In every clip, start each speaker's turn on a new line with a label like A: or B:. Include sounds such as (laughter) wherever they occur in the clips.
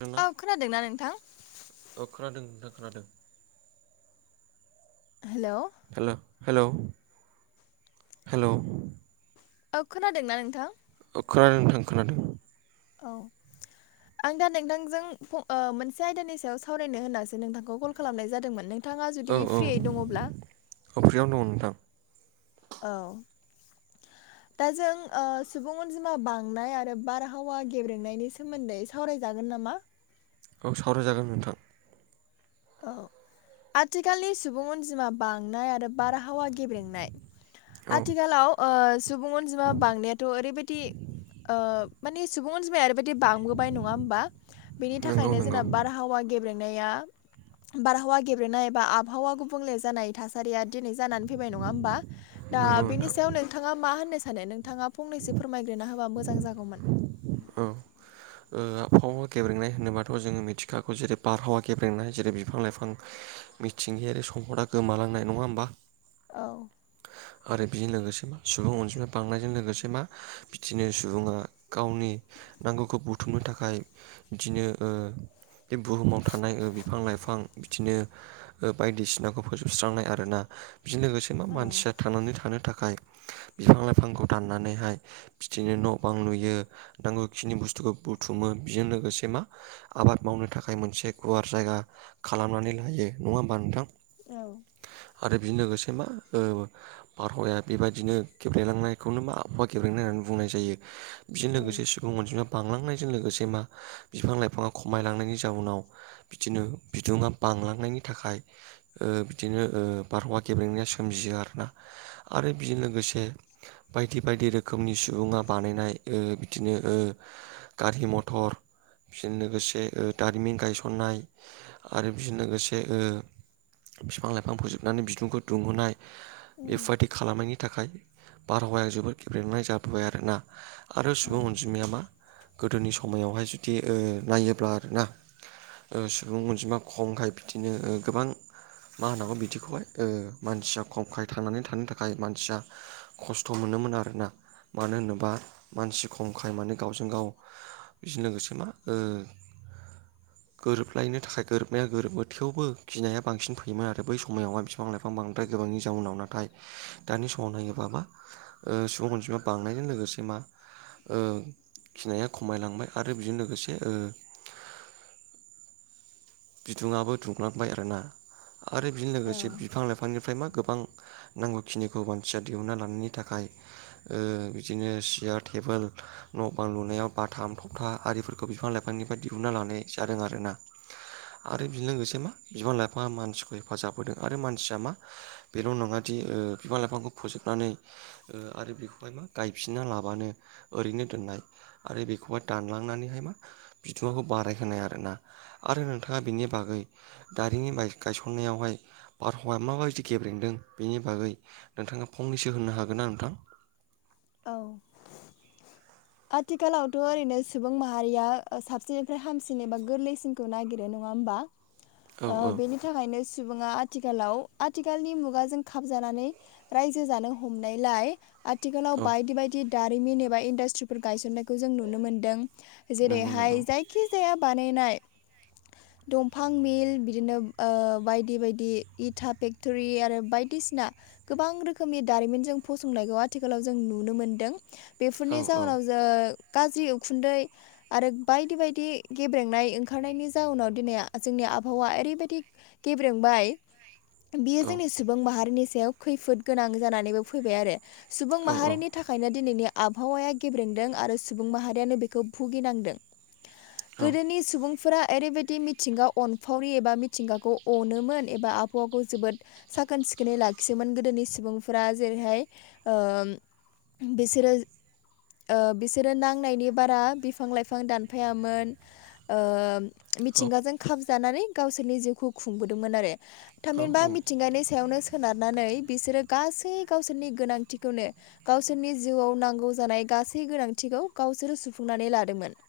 A: नोङा
B: औ खोनादोंना नोंथां।
A: औ खोनादों नोंथां खोनादों।
B: हेल'
A: हेल' हेल' हेल'
B: औ खोनादोंना नोंथां
A: औ खोनादों नोंथां खोनादों
B: औ
A: (inaudible) (inaudible)
B: आं दा नोंथांजों ओ मोनसे आयदानि सायाव सावरायनो होननासो नोंथांखौ कल खालामनाय जादोंमोन नों नोंथाङा जुदि फ्रियै दङब्ला
A: अ फ्रियावनो दङ नोंथां
B: औ
A: (inaudible)
B: दा जों ओ सुबुं अनजिमा बांनाय आरो बारहावा गेब्रेंनायनि सोमोन्दै सावरायजागोन नामा
A: औ सावरायजागोन नोंथां
B: औ आथिखालनि सुबुं अनजिमा बांनाय आरो बारहावा गेब्रेंनाय
A: औ
B: आथिखालाव ओ सुबुं अनजिमा बांनायाथ' ओरैबायदि ओ माने सुबुं अनजिमाया ओरै बायदि बांबोबाय नङा होमबा बेनि
A: नंगौ
B: थाखायनो
A: नंगौ
B: जोंना बारहावा गेब्रेंनाया बारहावा गेब्रेंनाय एबा आबहावा गुबुंले जानाय थासारिया दिनै जानानै फैबाय नङा होमबा दा
A: नंगौ
B: बेनि
A: नोंथां
B: सायाव नोंथाङा मा होननो सानो नोंथाङा फंनैसो फोरमायग्रोना होबा मोजां जागौमोन
A: औ ओ आबहावा गेब्रेंनाय होनोबाथ' जोङो मिथिखागौ जेरै बारहावा गेब्रेंनाय जेरै बिफां लाइफां मिथिंगायारि सम्पदा गोमालांनाय नङा होमबा
B: औ
A: आरो बेजों लोगोसे मा सुबुं अनजिमा बांनायजों लोगोसे मा बिदिनो सुबुङा गावनि नांगौखौ बुथुमनो थाखाय बिदिनो ओ बे बुहुमाव थानाय बिफां लाइफां बिदिनो बायदिसिनाखौ फोजोबस्रांनाय आरोना बिजों लोगोसे मा
B: औ
A: मानसिया थांनानै थानो थाखाय बिफां लाइफांखौ दाननानैहाय बिदिनो न' बां लुयो नांगौखिनि बुस्थुखौ बुथुमो बेजों लोगोसे मा आबाद मावनो थाखाय मोनसे गुवार जायगा खालामनानै लायो नङा होमबा नोंथां
B: औ
A: आरो बेजों लोगोसे मा ओ बारहावाया बेबायदिनो गेब्रेंलांनायखौनो मा आबहावा गेब्रेंनाय होननानै बुंनाय जायो बेजों
B: औ
A: लोगोसे सुबुं अनजिमाया बांलांनायजों लोगोसे मा बिफां लाइफाङा खमायलांनायनि जाउनाव बिदिनो बिदुङा बांलांनायनि थाखाय बिदिनो बारहावा गेब्रेंनाया सोमजियो आरोना आरो बेजों लोगोसे बायदि बायदि रोखोमनि सुबुङा बानायनाय ओ बिदिनो गारि मथर बिजों लोगोसे दारिमिन गायसननाय आरो बेजों लोगोसे ओ बिफां लाइफां फोजोबनानै बिदुंखौ दुंहोनाय
B: उम
A: बेबायादि खालामनायनि थाखाय बारहावाया जोबोद गेब्रेंनाय जाबोबाय आरोना। आरो
B: औ
A: सुबुं अनजिमाया मा गोदोनि समायावहाय जुदि ओ नायोब्ला आरोना। ओ सुबुं अनजिमा खमखाय ओ बिदिनो गोबां मा होननांगौ बिदिखौहाय ओ मानसिया खमखाय थांनानै थानो थाखाय मानसिया खस्थ' मोनोमोन आरोना मानो होनोबा मानसि खमखाय माने गावजों गाव बिजों लोगोसे मा ओ गोरोबलायनो थाखाय गोरोबनाया गोरोबो थेवबो गिनाया बांसिन फैयोमोन आरो बै समायावहाय बिफां लाइफां बांद्राय गोबांनि जाउनावनो नाथाय दानि समाव नायोबा मा सुबुं अनसिमा बांनायजों लोगोसे मा ओ गिनाया खमायलांबाय आरो बेजों लोगोसे ओ बिदुङाबो दुंलांबाय आरोना आरो बेजों
B: औ
A: लोगोसे बिफां लाइफांनिफ्राय मा गोबां नांगौखिनिखौ मानसिया दिहुनना लानायनि थाखाय ओ बिदिनो सियार टेबोल न' बां लुनायाव बाथाम थबथा आरिफोरखौ बिफां लाइफांनिफ्राय दिहुनना लानाय जादों आरो ना। आरो बेजों लोगोसे मा बिफां लाइफांङा मानसिखौ हेफाजाब होदों आरो मानसिया मा बेल' नङा दि ओ बिफां लाइफांखौ फोजोबनानै ओ आरो बेखौहाय मा गायफिना लाबानो ओरैनो दोननाय आरो बेखौहाय दानलांनानैहाय मा (unintelligible) बारायहोनाय आरोना आरो नोंथाङा बिनि बागै दारिमिन गाय- गायसननायावहाय बारहावाया माबायदि गेब्रेंदों बेनि बागै नोंथाङा फंनैसो होननो हागोन ना नोंथां?
B: औ
A: (inaudible)
B: आथिखालावथ' ओरैनो सुबुं माहारिया साबसिननिफ्राय हामसिन एबा गोरलैसिनखौ नागिरो नङा होमबा?
A: औ औ
B: ओ बेनि थाखायनो सुबुङा आथिखालाव आथिखालनि मुगाजों खाबजानानै रायजो जानो हमनायलाय आथिखाल
A: औ
B: बायदि बायदि दारिमिन एबा इन्डासट्रिफोर गायसननायखौ जों नुनो मोन्दों
A: नंगौ नंगौ
B: जेरैहाय जाय खिजाया बानायनाय
A: (inaudible)
B: दंफां मिल बिदिनो ओ बायदि बायदि इथा फेक्ट'रि आरो बायदिसिना गोबां रोखोमनि दारिमिन जों फसंनायखौ आथिखालाव जों नुनो मोनदों
A: औ
B: बेफोरनि
A: औ
B: जाउनाव ओ गाज्रि उखुन्दै आरो बायदि बायदि गेब्रेंनाय ओंखारनायनि जाउनाव दिनै जोंनि आबहावा ओरैबायदि गेब्रेंबाय बियो
A: औ
B: जोंनि सुबुं माहारिनि सायाव खैफोद गोनां जानानैबो फैबाय आरो। सुबुं
A: औ
B: माहारिनि बेनि थाखायनो दिनैनि आबहावाया गेब्रेंदों आरो सुबुं माहारियानो बेखौ भुगिनांदों।
A: औ
B: गोदोनि सुबुंफोरा ओरैबायदि मिथिंगा अनफावरि एबा मिथिंगाखौ अनोमोन एबा आबहावाखौ जोबोद साखोन सिखोनै लाखियोमोन गोदोनि सुबुंफोरा जेरैहाय ओ बेसोरो ओ बिसोरो नांनायनि बारा बिफां लाइफां दानफायामोन। ओ मिथिंगाजों खाबजानानै गावसोरनि जिउखौ खुंबोदोंमोन आरो।
A: औ
B: थामहिनबा
A: औ
B: मिथिंगानि सायावनो सोनारनानै बिसोरो गासै गावसोरनि गोनांथिखौनो गावसोरनि जिउआव नांगौ जानाय गासै गोनांथिखौ गावसोर सुफुंनानै लादोंमोन।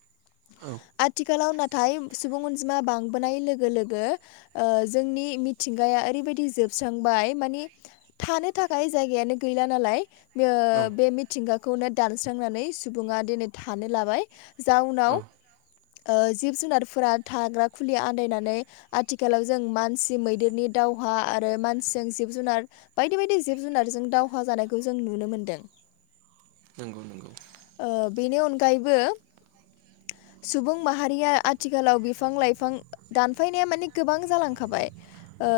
A: औ
B: आथिखालाव नाथाय सुबुं अनजिमा बांबोनाय लोगो लोगो ओ जोंनि मिथिंगाया ओरैबायदि जोबस्रांबाय माने थानो थाखाय जायगायानो गैला नालाय ओ
A: औ
B: बे मिथिंगाखौनो दानस्रांनानै सुबुङा दिनै थानो लाबाय।
A: औ
B: जाउनाव ओ जिब जुनारफोरा थाग्रा खुलि आन्दायनानै आथिखालाव जों मानसि मैदेरनि दावहा आरो मानसिजों जिब जुनार बायदि बायदि जिब जुनारजों दावहा जानायखौ जों नुनो मोनदों।
A: नंगौ नंगौ
B: ओ बेनि अनगायैबो सुबुं माहारिया आथिखालाव बिफां लाइफां दानफायनाया माने गोबां जालांखाबाय ओ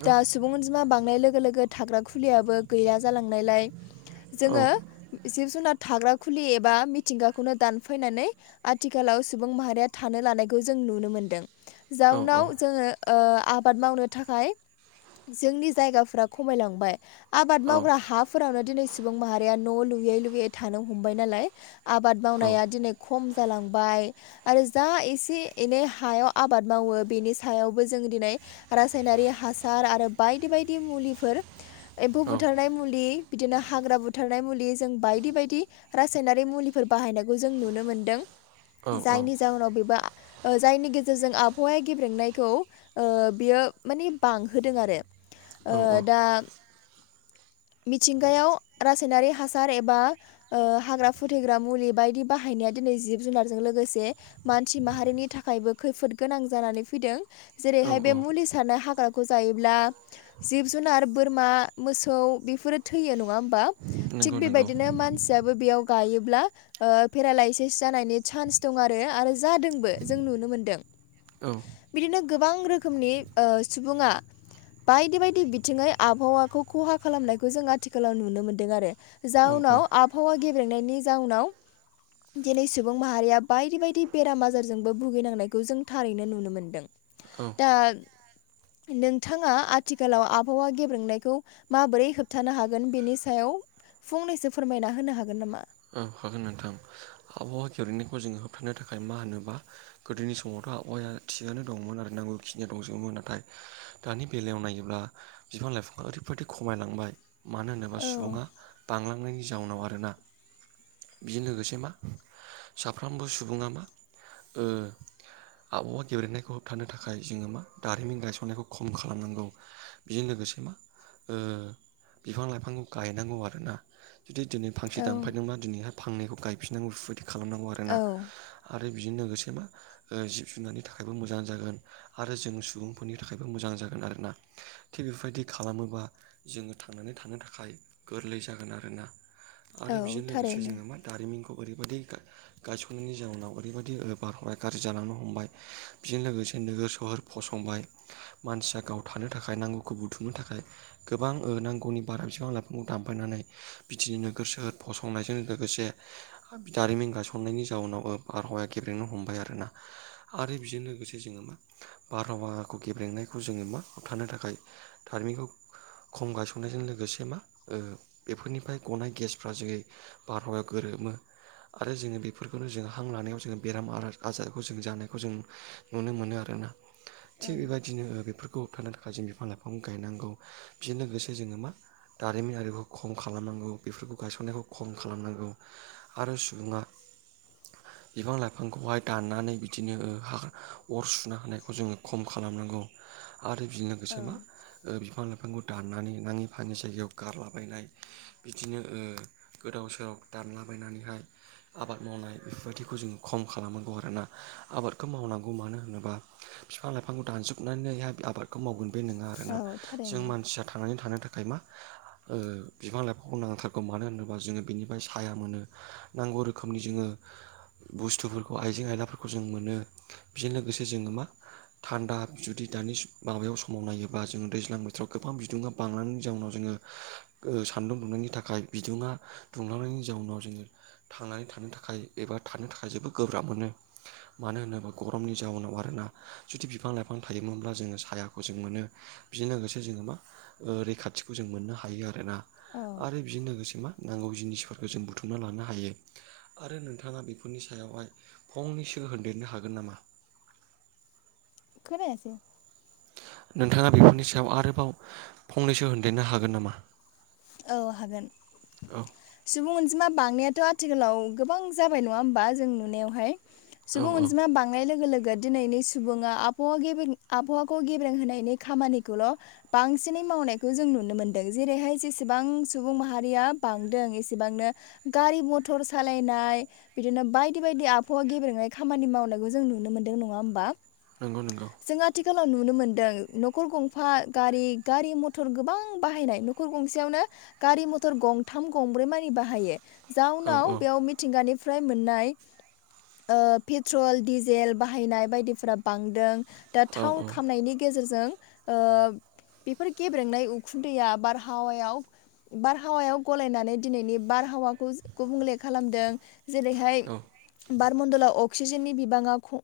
A: औ
B: दा सुबुं अनजिमा बांनाय लोगो लोगो थाग्रा खुलियाबो गैया जालांनायलाय
A: औ
B: जोङो जिब जुनार थाग्रा खुलि एबा मिथिंगाखौनो दानफायनानै आथिखालाव सुबुं माहारिया थानो लानायखौ जों नुनो मोनदों
A: औ
B: जाउनाव जोङो ओ आबाद मावनो थाखाय जोंनि जायगाफोरा खमायलांबाय आबाद मावग्रा हाफोरावनो दिनै सुबुं माहारिया न' लुयै लुयै थानो हमबाय नालाय आबाद मावनाया दिनै खम जालांबाय आरो जा एसे एनै हायाव आबाद मावो बेनि सायावबो जों दिनै रासायनारि हासार आरो बायदि बायदि मुलिफोर एम्फौ बुथारनाय मुलि बिदिनो हाग्रा बुथारनाय मुलि जों बायदि बायदि रासायनारि मुलिफोर बाहायनायखौ जों नुनो मोनदों जायनि जाउनाव बेबा ओ जायनि गेजेरजों आबहावाया गेब्रेंनायखौ ओ बियो माने बांहोदों आरो।
A: औ
B: ओ दा मिथिंगायाव रासायनारि हासार एबा ओ हाग्रा फुथैग्रा मुलि बायदि बाहायनाया दिनै जिब जुनारजों लोगोसे मानसि माहारिनि थाखायबो खैफोद गोनां जानानै फैदों
A: औ
B: जेरैहाय बे
A: औ
B: मुलिजों सारनाय हाग्राखौ जायोब्ला जिब जुनार बोरमा मोसौ बेफोरो थैयो नङा होमबा थिग
A: नंगौ नंगौ
B: बेबायदिनो मानसियाबो बेयाव गायोब्ला ओ पेरालायसिस जानायनि चान्स दं आरो आरो जादोंबो जों नुनो मोनदों।
A: औ
B: बिदिनो गोबां रोखोमनि ओ सुबुङा बायदि बायदि बिथिङै आबहावाखौ खहा खालामनायखौ जोंहा थिखालाव नुनो मोनदों आरो
A: औ
B: जाउनाव आबहावा गेब्रेनायनि जाउनाव दिनै सुबुं माहारिया बायदि बायदि बेराम आजारजोंबो भुगिनांनायखौ जों थारैनो नुनो मोन्दों।
A: औ
B: दा नोंथाङा आथिखालाव आबहावा गेब्रेंनायखौ माबोरै होबथानो हाग गोन बेनि सायाव फंनैसो फोरमायना होनो हागोन नामा?
A: औ हागोन नोंथां आबहावा गेब्रेंनायखौ जोङो होबथानो थाखाय मा होनोबा गोदोनि समावथ' आबहावाया थिगानो दंमोन आरो नांगौखिनिया दंजोबोमोन नाथाय दानि बेलायाव नायोब्ला बिफां लाइफां ओरैबायाददि खमायलांबाय मानो होनोबा
B: औ
A: सुबुङा बांलांनायनि जाउनाव आरोना। बिजों लोगोसे मा साफ्रोमबो सुबुङा मा ओ आबहावा गेब्रेनायखौ होबथानो थाखाय जोङो मा दारिमिन गायसननायखौ खम खालामनांगौ। बेजों लोगोसे मा ओ बिफां लाइफांखौ गायनांगौ आरोना। जुदि दिनै फांसे
B: औ
A: दाम दिनैहाय फांनायखौ गायफिननांगौ बेफोरबायदि खालामनांगौ आरोना
B: औ
A: आरो बिजों लोगोसे मा ओ जिब जुनारनि थाखायबो मोजां जागोन। आरो जों सुबुंफोरनि थाखायबो मोजां जागोन आरोना थिग बेफोरबायदि खालामोबा जोङो थांनानै थानो थाखाय गोरलै जागोन आरोना। आरो
B: औ
A: बेजों लोगोसे
B: थारैनो
A: जोङो मा जारिमिनखौ ओरैबायदि गा गायसननायनि जाउनाव ओरैबायदि बार हावाया गाज्रि जालांनो हमबाय बेजों लोगोसे नोगोर सहर फसंबाय मानसिया गाव थानो थाखाय नांगौखौ बुथुमनो थाखाय गोबां ओ नांगौनि बारा बिफां लाइफांखौ दामफायनानै बिदिनो नोगोर सो फसंनायजों लोगोसे दारिमिन गासननायनि जाउनाव ओ बारहावाया गेब्रेनो हमबाय आरोना। आरो बेजों लोगोसे जोङो मा बारहावाहाखौ गेब्रेंनायखौ जोङो मा होबथानो थाखाय दारिमिखौ खम गायसननायजों लोगोसे मा बेफोरनिफ्राय गनाय गेस फ्रा जोङै बारहावायाव गोरोमो आरो जोङो बेफोरखौनो जों हां लानायाव जोङो बेराम आ-आजारखौ जों जानायखौ जों नुनो मोनो आरोना।
B: औ
A: थिग बेबायदिनो ओ बेफोरखौ होबथानो बायदि बिफां लाइफां गायनांगौ बिजों लोगोसे जोङो मा दारिमिनारिखौ खम खालामनांगौ बेफोरखौ गायसननायखौ खम खालामनांगौ आरो सुबुङा बिफां लाइफांखौहाय दाननानै बिदिनो ओ हा अर सुनो हानायखौ जोङो खम खालामनांगौ। आरो बिदिनो
B: औ
A: लोगोसे मा बिफां लाइफांखौ दाननानै नाङि फाङि जायगायाव गारलाबायनाय बिदिनो ओ गोदाव सोराव दानलाबायनानैहाय आबाद मावनाय बेफोरबायदिखौ जोंङो खम खालामनांगौ आरोना आबादखौ मावनांगौ। मानो होनोबा बिफां लाइफांखौ दानजोबनानै आबादखौ मावगोन बे नोङा।
B: औ
A: आरोना जों
B: थारैनो
A: मानसिया थांनानै थानो थाखाय मा ओ बिफां लाइफांखौ नांथार गौ। मानो होनोब्ला जोङो बिनिफ्राय साया मोनो नांगौ रोखोमनि जोङो बुस्थुफोरखौ आइजें आयलाफोरखौ जों मोनो। बेजों लोगोसे जोङो मा थान्दा जुदि दानि माबायाव समाव नायोबा जोङो दैज्लां बोथोराव गोबां बिदुङा बांनायनि जों उनाव जोङो ओ सान्दुं दुंनायनि थाखाय बिदुङा दुंलांनायनि जाउनाव जोङो थांनानै थानो थाखाय एबा थानो थाखाय जोबोद गोब्राब मोनो। मानो होनोब्ला गरमनि जाउनाव आरो ना जुदि बिफां लाइफां थायोमोनब्ला जोङो सायाखौ जों मोनो। बिजों लोगोसे जोङो मा ओ रैखाथिखौ जों मोननो हायो आरो ना।
B: औ
A: आरो बिदिजों लोगोसे मा नांगौ जिनिसफोरखौ जों बुथुमना लानो हायो। आरो नोंथाङा बेफोरनि सायावहाय फंनैसो होनदेरनो हागोन नामा?
B: खोनायासै?
A: नोंथाङा बेफोरनि सायाव आरोबाव फंनैसो होनदेरनो हागोन नामा?
B: औ हागोन।
A: औ
B: सुबुं अनजिमा बांनायाथ' आथिखालाव गोबां जाबाय नङा होमबा जों नुनायाव हाय।
A: औ
B: सुबुं
A: औ
B: अनजिमा बांनाय लोगो लोगो दिनैनि सुबुङा आबहावा गेबें आबहावाखौ गेब्रें होनायनि खामानिखौल' बांसिनै मावनायखौ जों नुनो मोनदों जेरै'हाय जिसे बां सुबुं माहारिया बांदों एसेबांनो गारि मथर सालायनाय बिदिनो बायदि बायदि आबहावा गेब्रेंनाय खामानि मावनायखौ जों नुनो मोन्दों नङा होमबा।
A: नंगौ नंगौ।
B: जों आथिखालाव नुनो मोन्दों न'खर गंफा गारि गारि मथर गोबां बाहायनाय न'खर गंसे याव नो गारि मथर गंथाम गंब्रै मानि बाहायो
A: औ औ
B: जाउनाव बेयाव मि थिंगानिफ्राय मोननाय ओ पेट्रल डिजेल बाहायनाय बायदिफोरा बांदों। दा थाव
A: औ
B: खामनायनि गेजेरजों ओ बेफोर गेब्रेंनाय उखुन्दैया बारहावा याव बारहावायाव गलायनानै दिनैनि बारहावा खुस गुबुंले खालामदों जेरै'हाय
A: औ
B: बार मण्डलाव अक्सिजेननि बिबाङा खम